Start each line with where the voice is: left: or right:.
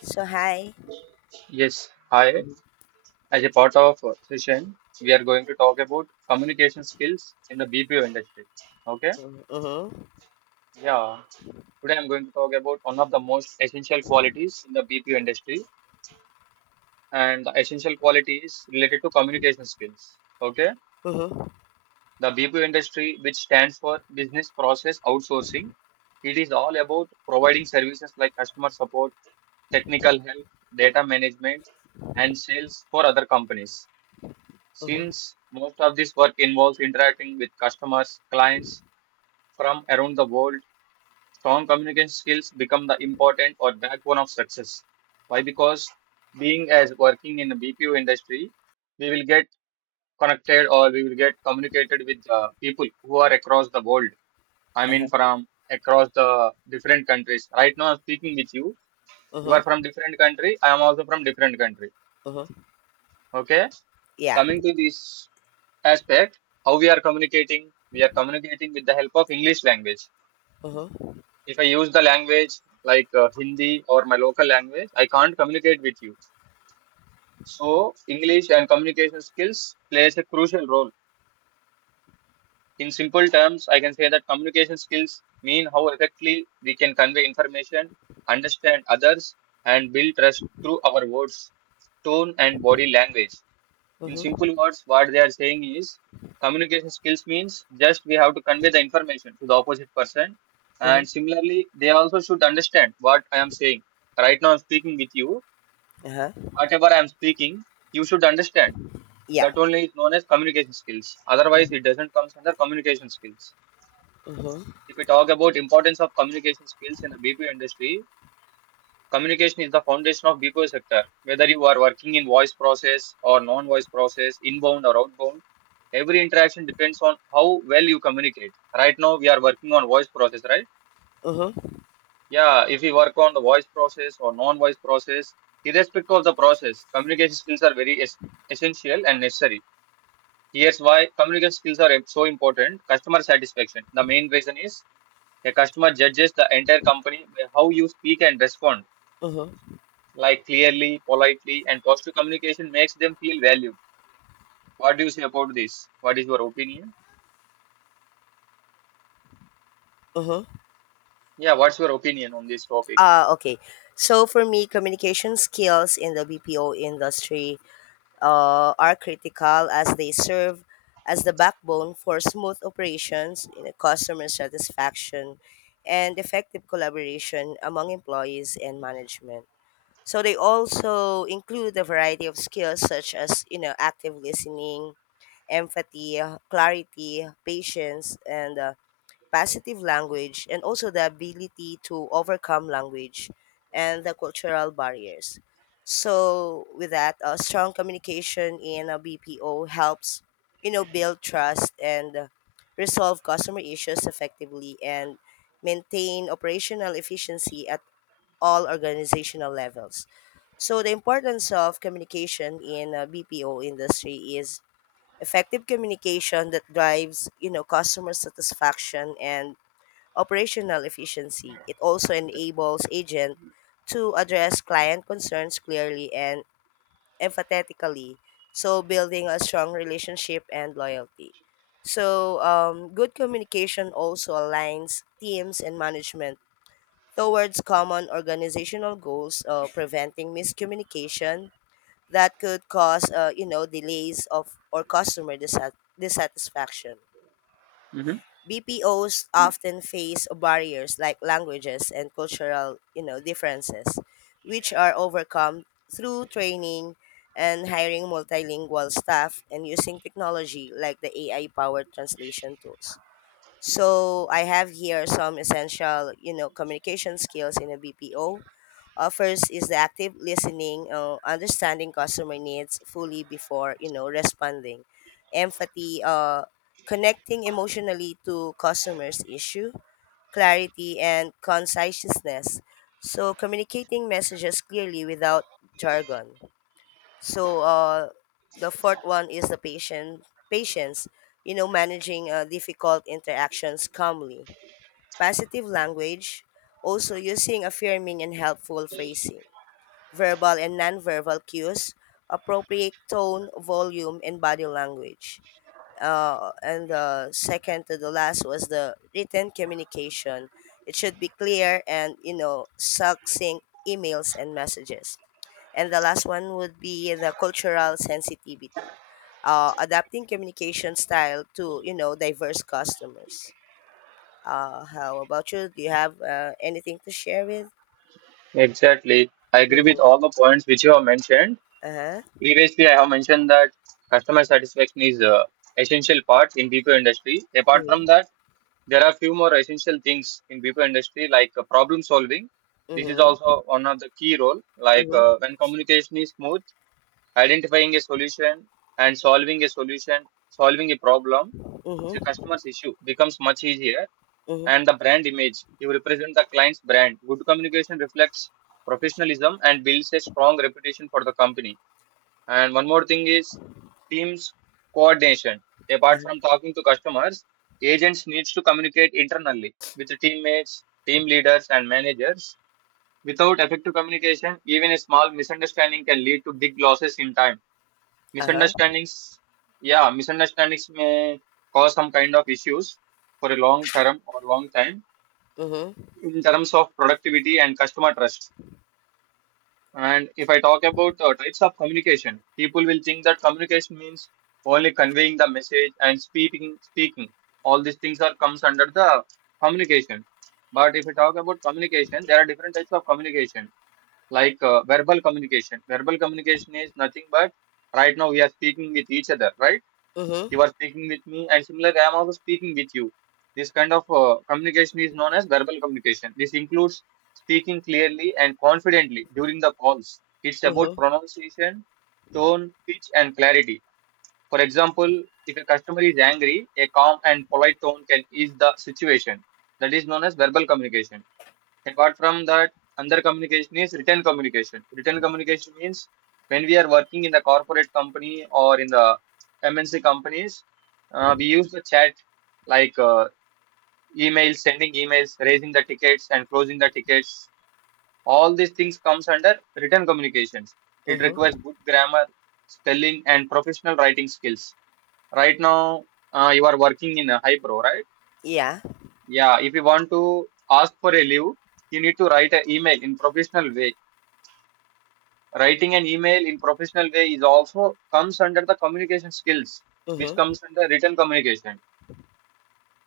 left: So hi.
right: Yes, hi.
left: Uh-huh.
right: As a part of session, we are going to talk about communication skills in the BPO industry. Okay?
left: Uh-huh.
right: Yeah. Today I'm going to talk about one of the most essential qualities in the BPO industry, and the essential quality is related to communication skills. Okay?
left: Uh-huh.
right: The BPO industry, which stands for Business Process Outsourcing, it is all about providing services like customer support, technical help, data management, and sales for other companies.
left: Uh-huh.
right: Since most of this work involves interacting with customers, clients from around the world, strong communication skills become the important or backbone of success. Why? Because being as working in the BPO industry, we will get connected, or we will get communicated with people who are across the world. I mean,
left: Uh-huh.
right: from across the different countries. Right now, I'm speaking with you. You
left: Uh-huh.
right: are from different country. I am also from different country.
left: Uh-huh.
right: Okay.
left: Yeah.
right: Coming to this aspect, how we are communicating, we are communicating with the help of English language.
left: Uh-huh.
right: If I use the language like Hindi or my local language, I can't communicate with you. So English and communication skills plays a crucial role. In simple terms, I can say that communication skills mean how effectively we can convey information, understand others, and build trust through our words, tone, and body language. In
left: Uh-huh.
right: simple words, what they are saying is communication skills means just we have to convey the information to the opposite person.
left: Uh-huh.
right: And similarly, they also should understand what I am saying. Right now, I'm speaking with you.
left: Uh-huh.
right: Whatever I'm speaking, you should understand.
left: Yeah.
right: That only is known as communication skills. Otherwise,
left: Mhm.
right: it doesn't come under communication skills.
left: Uh-huh.
right: If we talk about importance of communication skills in the BPO industry, communication is the foundation of BPO sector. Whether you are working in voice process or non-voice process, inbound or outbound, every interaction depends on how well you communicate. Right now, we are working on voice process, right?
left: Uh-huh.
right: Yeah, if we work on the voice process or non-voice process, irrespective of the process, communication skills are very essential and necessary. Here's why communication skills are so important. Customer satisfaction. The main reason is a customer judges the entire company by how you speak and respond,
left: Uh-huh.
right: like clearly, politely, and positive communication makes them feel valued. What do you say about this? What is your opinion?
left: Uh-huh.
right: Yeah, what's your opinion on this topic?
left: Okay. So for me, communication skills in the BPO industry are critical as they serve as the backbone for smooth operations, you know, customer satisfaction, and effective collaboration among employees and management. So they also include a variety of skills such as you know active listening, empathy, clarity, patience, and positive language, and also the ability to overcome language and the cultural barriers. So with that, strong communication in a BPO helps you know build trust and resolve customer issues effectively and maintain operational efficiency at all organizational levels. So the importance of communication in a BPO industry is effective communication that drives, you know, customer satisfaction and operational efficiency. It also enables agent to address client concerns clearly and empathetically, so building a strong relationship and loyalty. So good communication also aligns teams and management towards common organizational goals of preventing miscommunication that could cause you know delays of or customer dissatisfaction.
right: Hmm.
left: BPOs often face barriers like languages and cultural you know differences, which are overcome through training and hiring multilingual staff and using technology like the AI powered translation tools. So I have here some essential, you know, communication skills in a BPO. First is the active listening, understanding customer needs fully before you know responding, empathy, connecting emotionally to customers' issue, clarity and conciseness. So communicating messages clearly without jargon. So the fourth one is the patient patience. You know, managing difficult interactions calmly. Positive language, also using affirming and helpful phrasing. Verbal and nonverbal cues, appropriate tone, volume, and body language. And the second to the last was the written communication. It should be clear and you know succinct emails and messages and the last one would be the cultural sensitivity, adapting communication style to you know diverse customers. How about you? Do you have anything to share with?
right: Exactly. I agree with
left: Mm-hmm.
right: all the points which you have mentioned.
left: Uh huh.
right: Previously, I have mentioned that customer satisfaction is a essential part in BPO industry. Apart from
left: Mm-hmm.
right: that, there are few more essential things in BPO industry like problem solving. This is also
left: Mm-hmm.
right: one of the key role. Like
left: Mm-hmm.
right: when communication is smooth, identifying a solution and solving a problem is a
left: Mm-hmm.
right: customer's issue becomes much easier.
left: Mm-hmm.
right: And the brand image, you represent the client's brand, good communication reflects professionalism and builds a strong reputation for the company. And one more thing is teams coordination. Apart from talking to customers, agents needs to communicate internally with the teammates, team leaders, and managers. Without effective communication, even a small misunderstanding can lead to big losses in time.
left: Uh huh.
right: Misunderstandings, yeah, misunderstandings may cause some kind of issues for a long term or long time
left: Mm-hmm.
right: in terms of productivity and customer trust. And if I talk about types of communication, people will think that communication means only conveying the message and speaking. All these things are comes under the communication. But if we talk about communication, there are different types of communication, like verbal communication. Verbal communication is nothing but right now we are speaking with each other, right?
left: Mm-hmm.
right: You are speaking with me, and similar, I am also speaking with you. This kind of communication is known as verbal communication. This includes speaking clearly and confidently during the calls. It's about
left: Mm-hmm.
right: pronunciation, tone, pitch, and clarity. For example, if a customer is angry, a calm and polite tone can ease the situation. That is known as verbal communication. Apart from that, another communication is written communication. Written communication means when we are working in the corporate company or in the MNC companies, we use the chat like email, sending emails, raising the tickets, and closing the tickets. All these things comes under written communications. It requires
left: Mm-hmm.
right: good grammar, spelling, and professional writing skills. Right now, you are working in a hypro, right?
left: Yeah.
right: Yeah. If you want to ask for a leave, you need to write an email in professional way. Writing an email in professional way is also comes under the communication skills, which
left: Mm-hmm.
right: comes under written communication.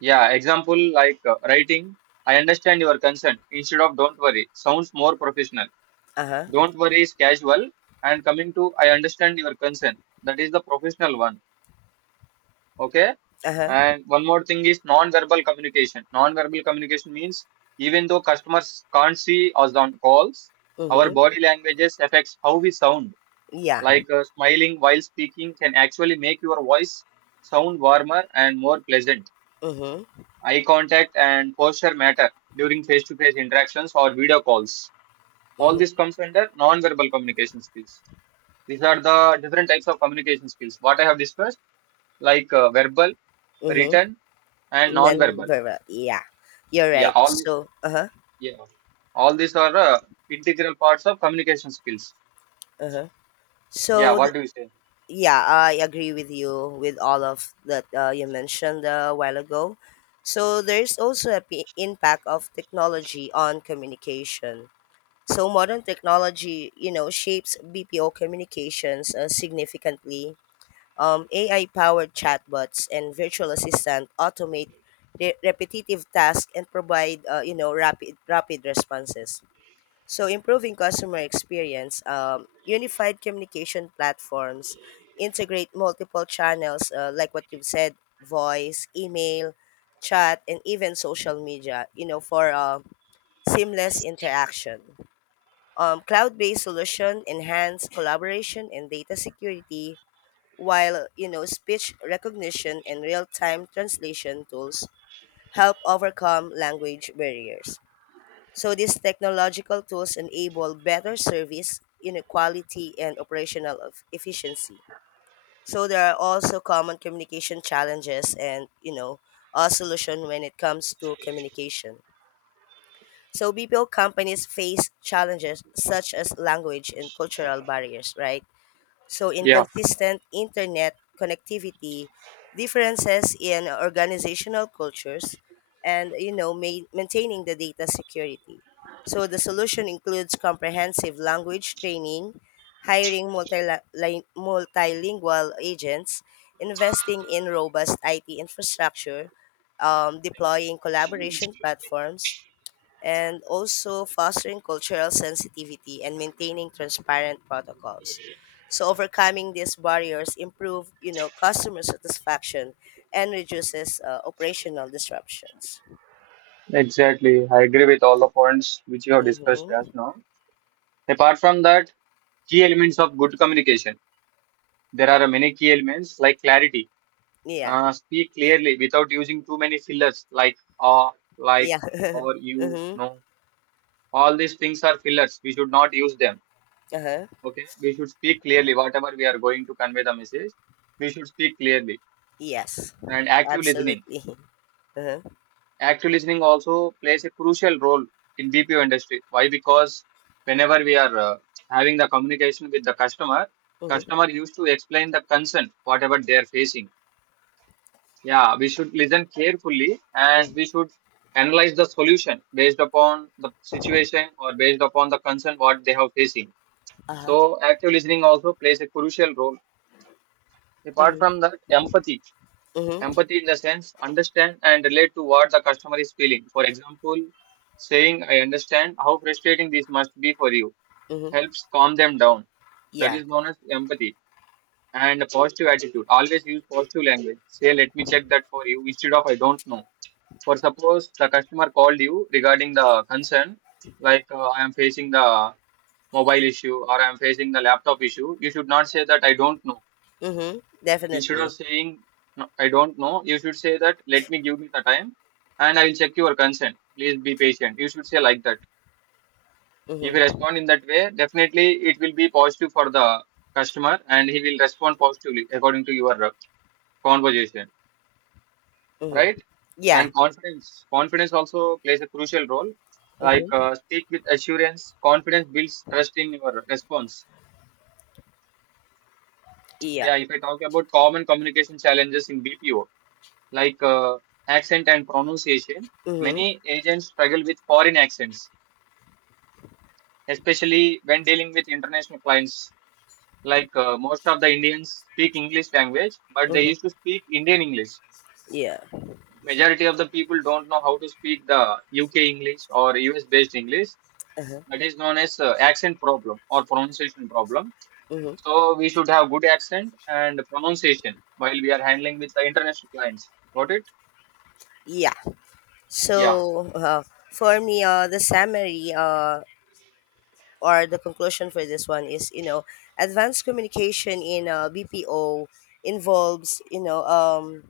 right: Yeah, example like writing, I understand your concern instead of don't worry sounds more professional.
left: Uh huh.
right: Don't worry is casual, and coming to I understand your concern. That is the professional one. Okay.
left: Uh huh.
right: And one more thing is non-verbal communication. Non-verbal communication means even though customers can't see us on calls, our
left: Mm-hmm.
right: body languages affects how we sound,
left: Yeah.
right: like smiling while speaking can actually make your voice sound warmer and more pleasant.
left: Mm-hmm.
right: Eye contact and posture matter during face to face interactions or video calls. All
left: Mm-hmm.
right: this comes under non-verbal communication skills. These are the different types of communication skills. What I have discussed, like verbal, written,
left: Mm-hmm.
right: and
left: Then
right: non-verbal.
left: verbal. Yeah. You're
right: Yeah,
left: right.
right: all these.
left: So. Uh huh.
right: Yeah, all these are integral parts of communication skills.
left: Uh huh. So
right: Yeah, what do you say?
left: yeah, I agree with you with all of that you mentioned a while ago. So there's also a impact of technology on communication. So modern technology, you know, shapes BPO communications significantly. AI-powered chatbots and virtual assistant automate repetitive tasks and provide, you know, rapid responses so, improving customer experience, unified communication platforms, integrate multiple channels like what you've said voice, email, chat, and even social media, you know, for seamless interaction. Cloud based solution enhance collaboration and data security, while, you know, speech recognition and real time translation tools help overcome language barriers. So these technological tools enable better service inequality and efficiency. So there are also common communication challenges and you know a solution when it comes to communication. So BPO companies face challenges such as language and cultural barriers, right? So,
right: Yeah.
left: inconsistent internet connectivity, differences in organizational cultures, and you know, maintaining the data security. So, the solution includes comprehensive language training, hiring multilingual agents, investing in robust IT infrastructure, deploying collaboration platforms, and also fostering cultural sensitivity and maintaining transparent protocols. So overcoming these barriers improve, you know, customer satisfaction and reduces operational disruptions.
right: Exactly. I agree with all the points which you have discussed
left: Mm-hmm.
right: just now. Apart from that, key elements of good communication. There are many key elements like clarity.
left: Yeah.
right: Speak clearly without using too many fillers like ah, like,
left: Yeah.
right: or you
left: mm-hmm.
right: know. All these things are fillers. We should not use them.
left: Uh-huh.
right: Okay. We should speak clearly. Whatever we are going to convey the message, we should speak clearly.
left: Yes.
right: And
left: Absolutely.
right: active listening also plays a crucial role in BPO industry. Why? Because whenever we are having the communication with the customer,
left: Uh-huh.
right: customer used to explain the concern, whatever they are facing. Yeah, we should listen carefully and
left: Mm-hmm.
right: we should analyze the solution based upon the situation or based upon the concern what they have facing.
left: Mm-hmm. Uh-huh.
right: So active listening also plays a crucial role. Apart
left: Mm-hmm.
right: from that, empathy.
left: Mm-hmm.
right: Empathy in the sense understand and relate to what the customer is feeling. For example, saying I understand how frustrating this must be for you
left: Mm-hmm.
right: helps calm them down. That
left: Yeah.
right: is known as empathy. And a positive attitude. Always use positive language. Say let me check that for you instead of I don't know. For suppose the customer called you regarding the concern like I am facing the mobile issue or I am facing the laptop issue, you should not say that I don't know.
left: Mm-hmm.
right: Instead of
left: Definitely.
right: saying, "No, I don't know," you should say that, let me give me the time and I will check your consent. Please be patient. You should say like that. If you
left: Mm-hmm.
right: respond in that way, definitely it will be positive for the customer and he will respond positively according to your conversation,
left: Mm-hmm.
right: right?
left: Yeah.
right: And confidence. Confidence also plays a crucial role. Like
left: Mm-hmm.
right: speak with assurance. Confidence builds trust in your response.
left: Yeah.
right: Yeah, if I talk about common communication challenges in BPO, like accent and pronunciation,
left: Mm-hmm.
right: many agents struggle with foreign accents, especially when dealing with international clients. Like most of the Indians speak English language, but they
left: Mm-hmm.
right: used to speak Indian English.
left: Yeah.
right: Majority of the people don't know how to speak the UK English or US based English.
left: Uh-huh.
right: That is known as accent problem or pronunciation problem.
left: Hmm.
right: So we should have good accent and pronunciation while we are handling with the international clients. Got it?
left: Yeah.
right: Yeah.
left: So for me, the summary or the conclusion for this one is, you know, advanced communication in BPO involves, you know,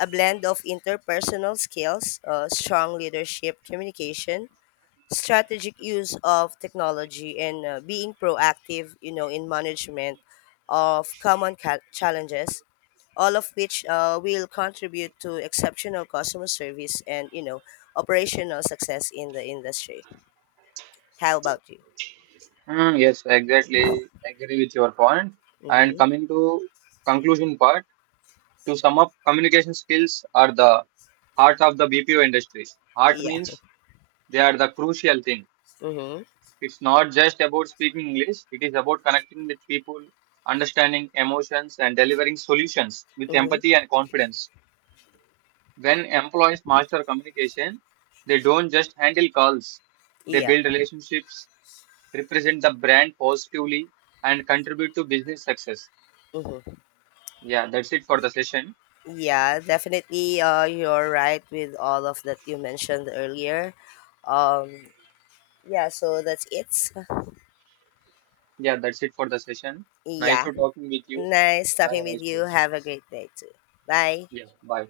left: a blend of interpersonal skills, strong leadership communication, strategic use of technology and being proactive you know in management of common challenges, all of which will contribute to exceptional customer service and you know operational success in the industry. How about you?
right: Hmm. Yes, exactly. Agree with your point. And
left: Mm-hmm.
right: coming to conclusion part, to sum up, communication skills are the heart of the BPO industry. Heart
left: Yeah.
right: means they are the crucial thing.
left: Mm-hmm.
right: It's not just about speaking English, it is about connecting with people, understanding emotions, and delivering solutions with
left: Mm-hmm.
right: empathy and confidence. When employees master communication, they don't just handle calls, they
left: Yeah.
right: build relationships, represent the brand positively, and contribute to business success.
left: Mm-hmm.
right: Yeah, that's it for the session.
left: Yeah, definitely, you're right with all of that you mentioned earlier. um yeah, so that's it.
right: Yeah, that's it for the session. Nice
left: Yeah.
right: to talking with you.
left: Nice
right: Have
left: talking
right: a nice
left: with you.
right: day.
left: Have a great day too. Bye.
right: Yeah, bye.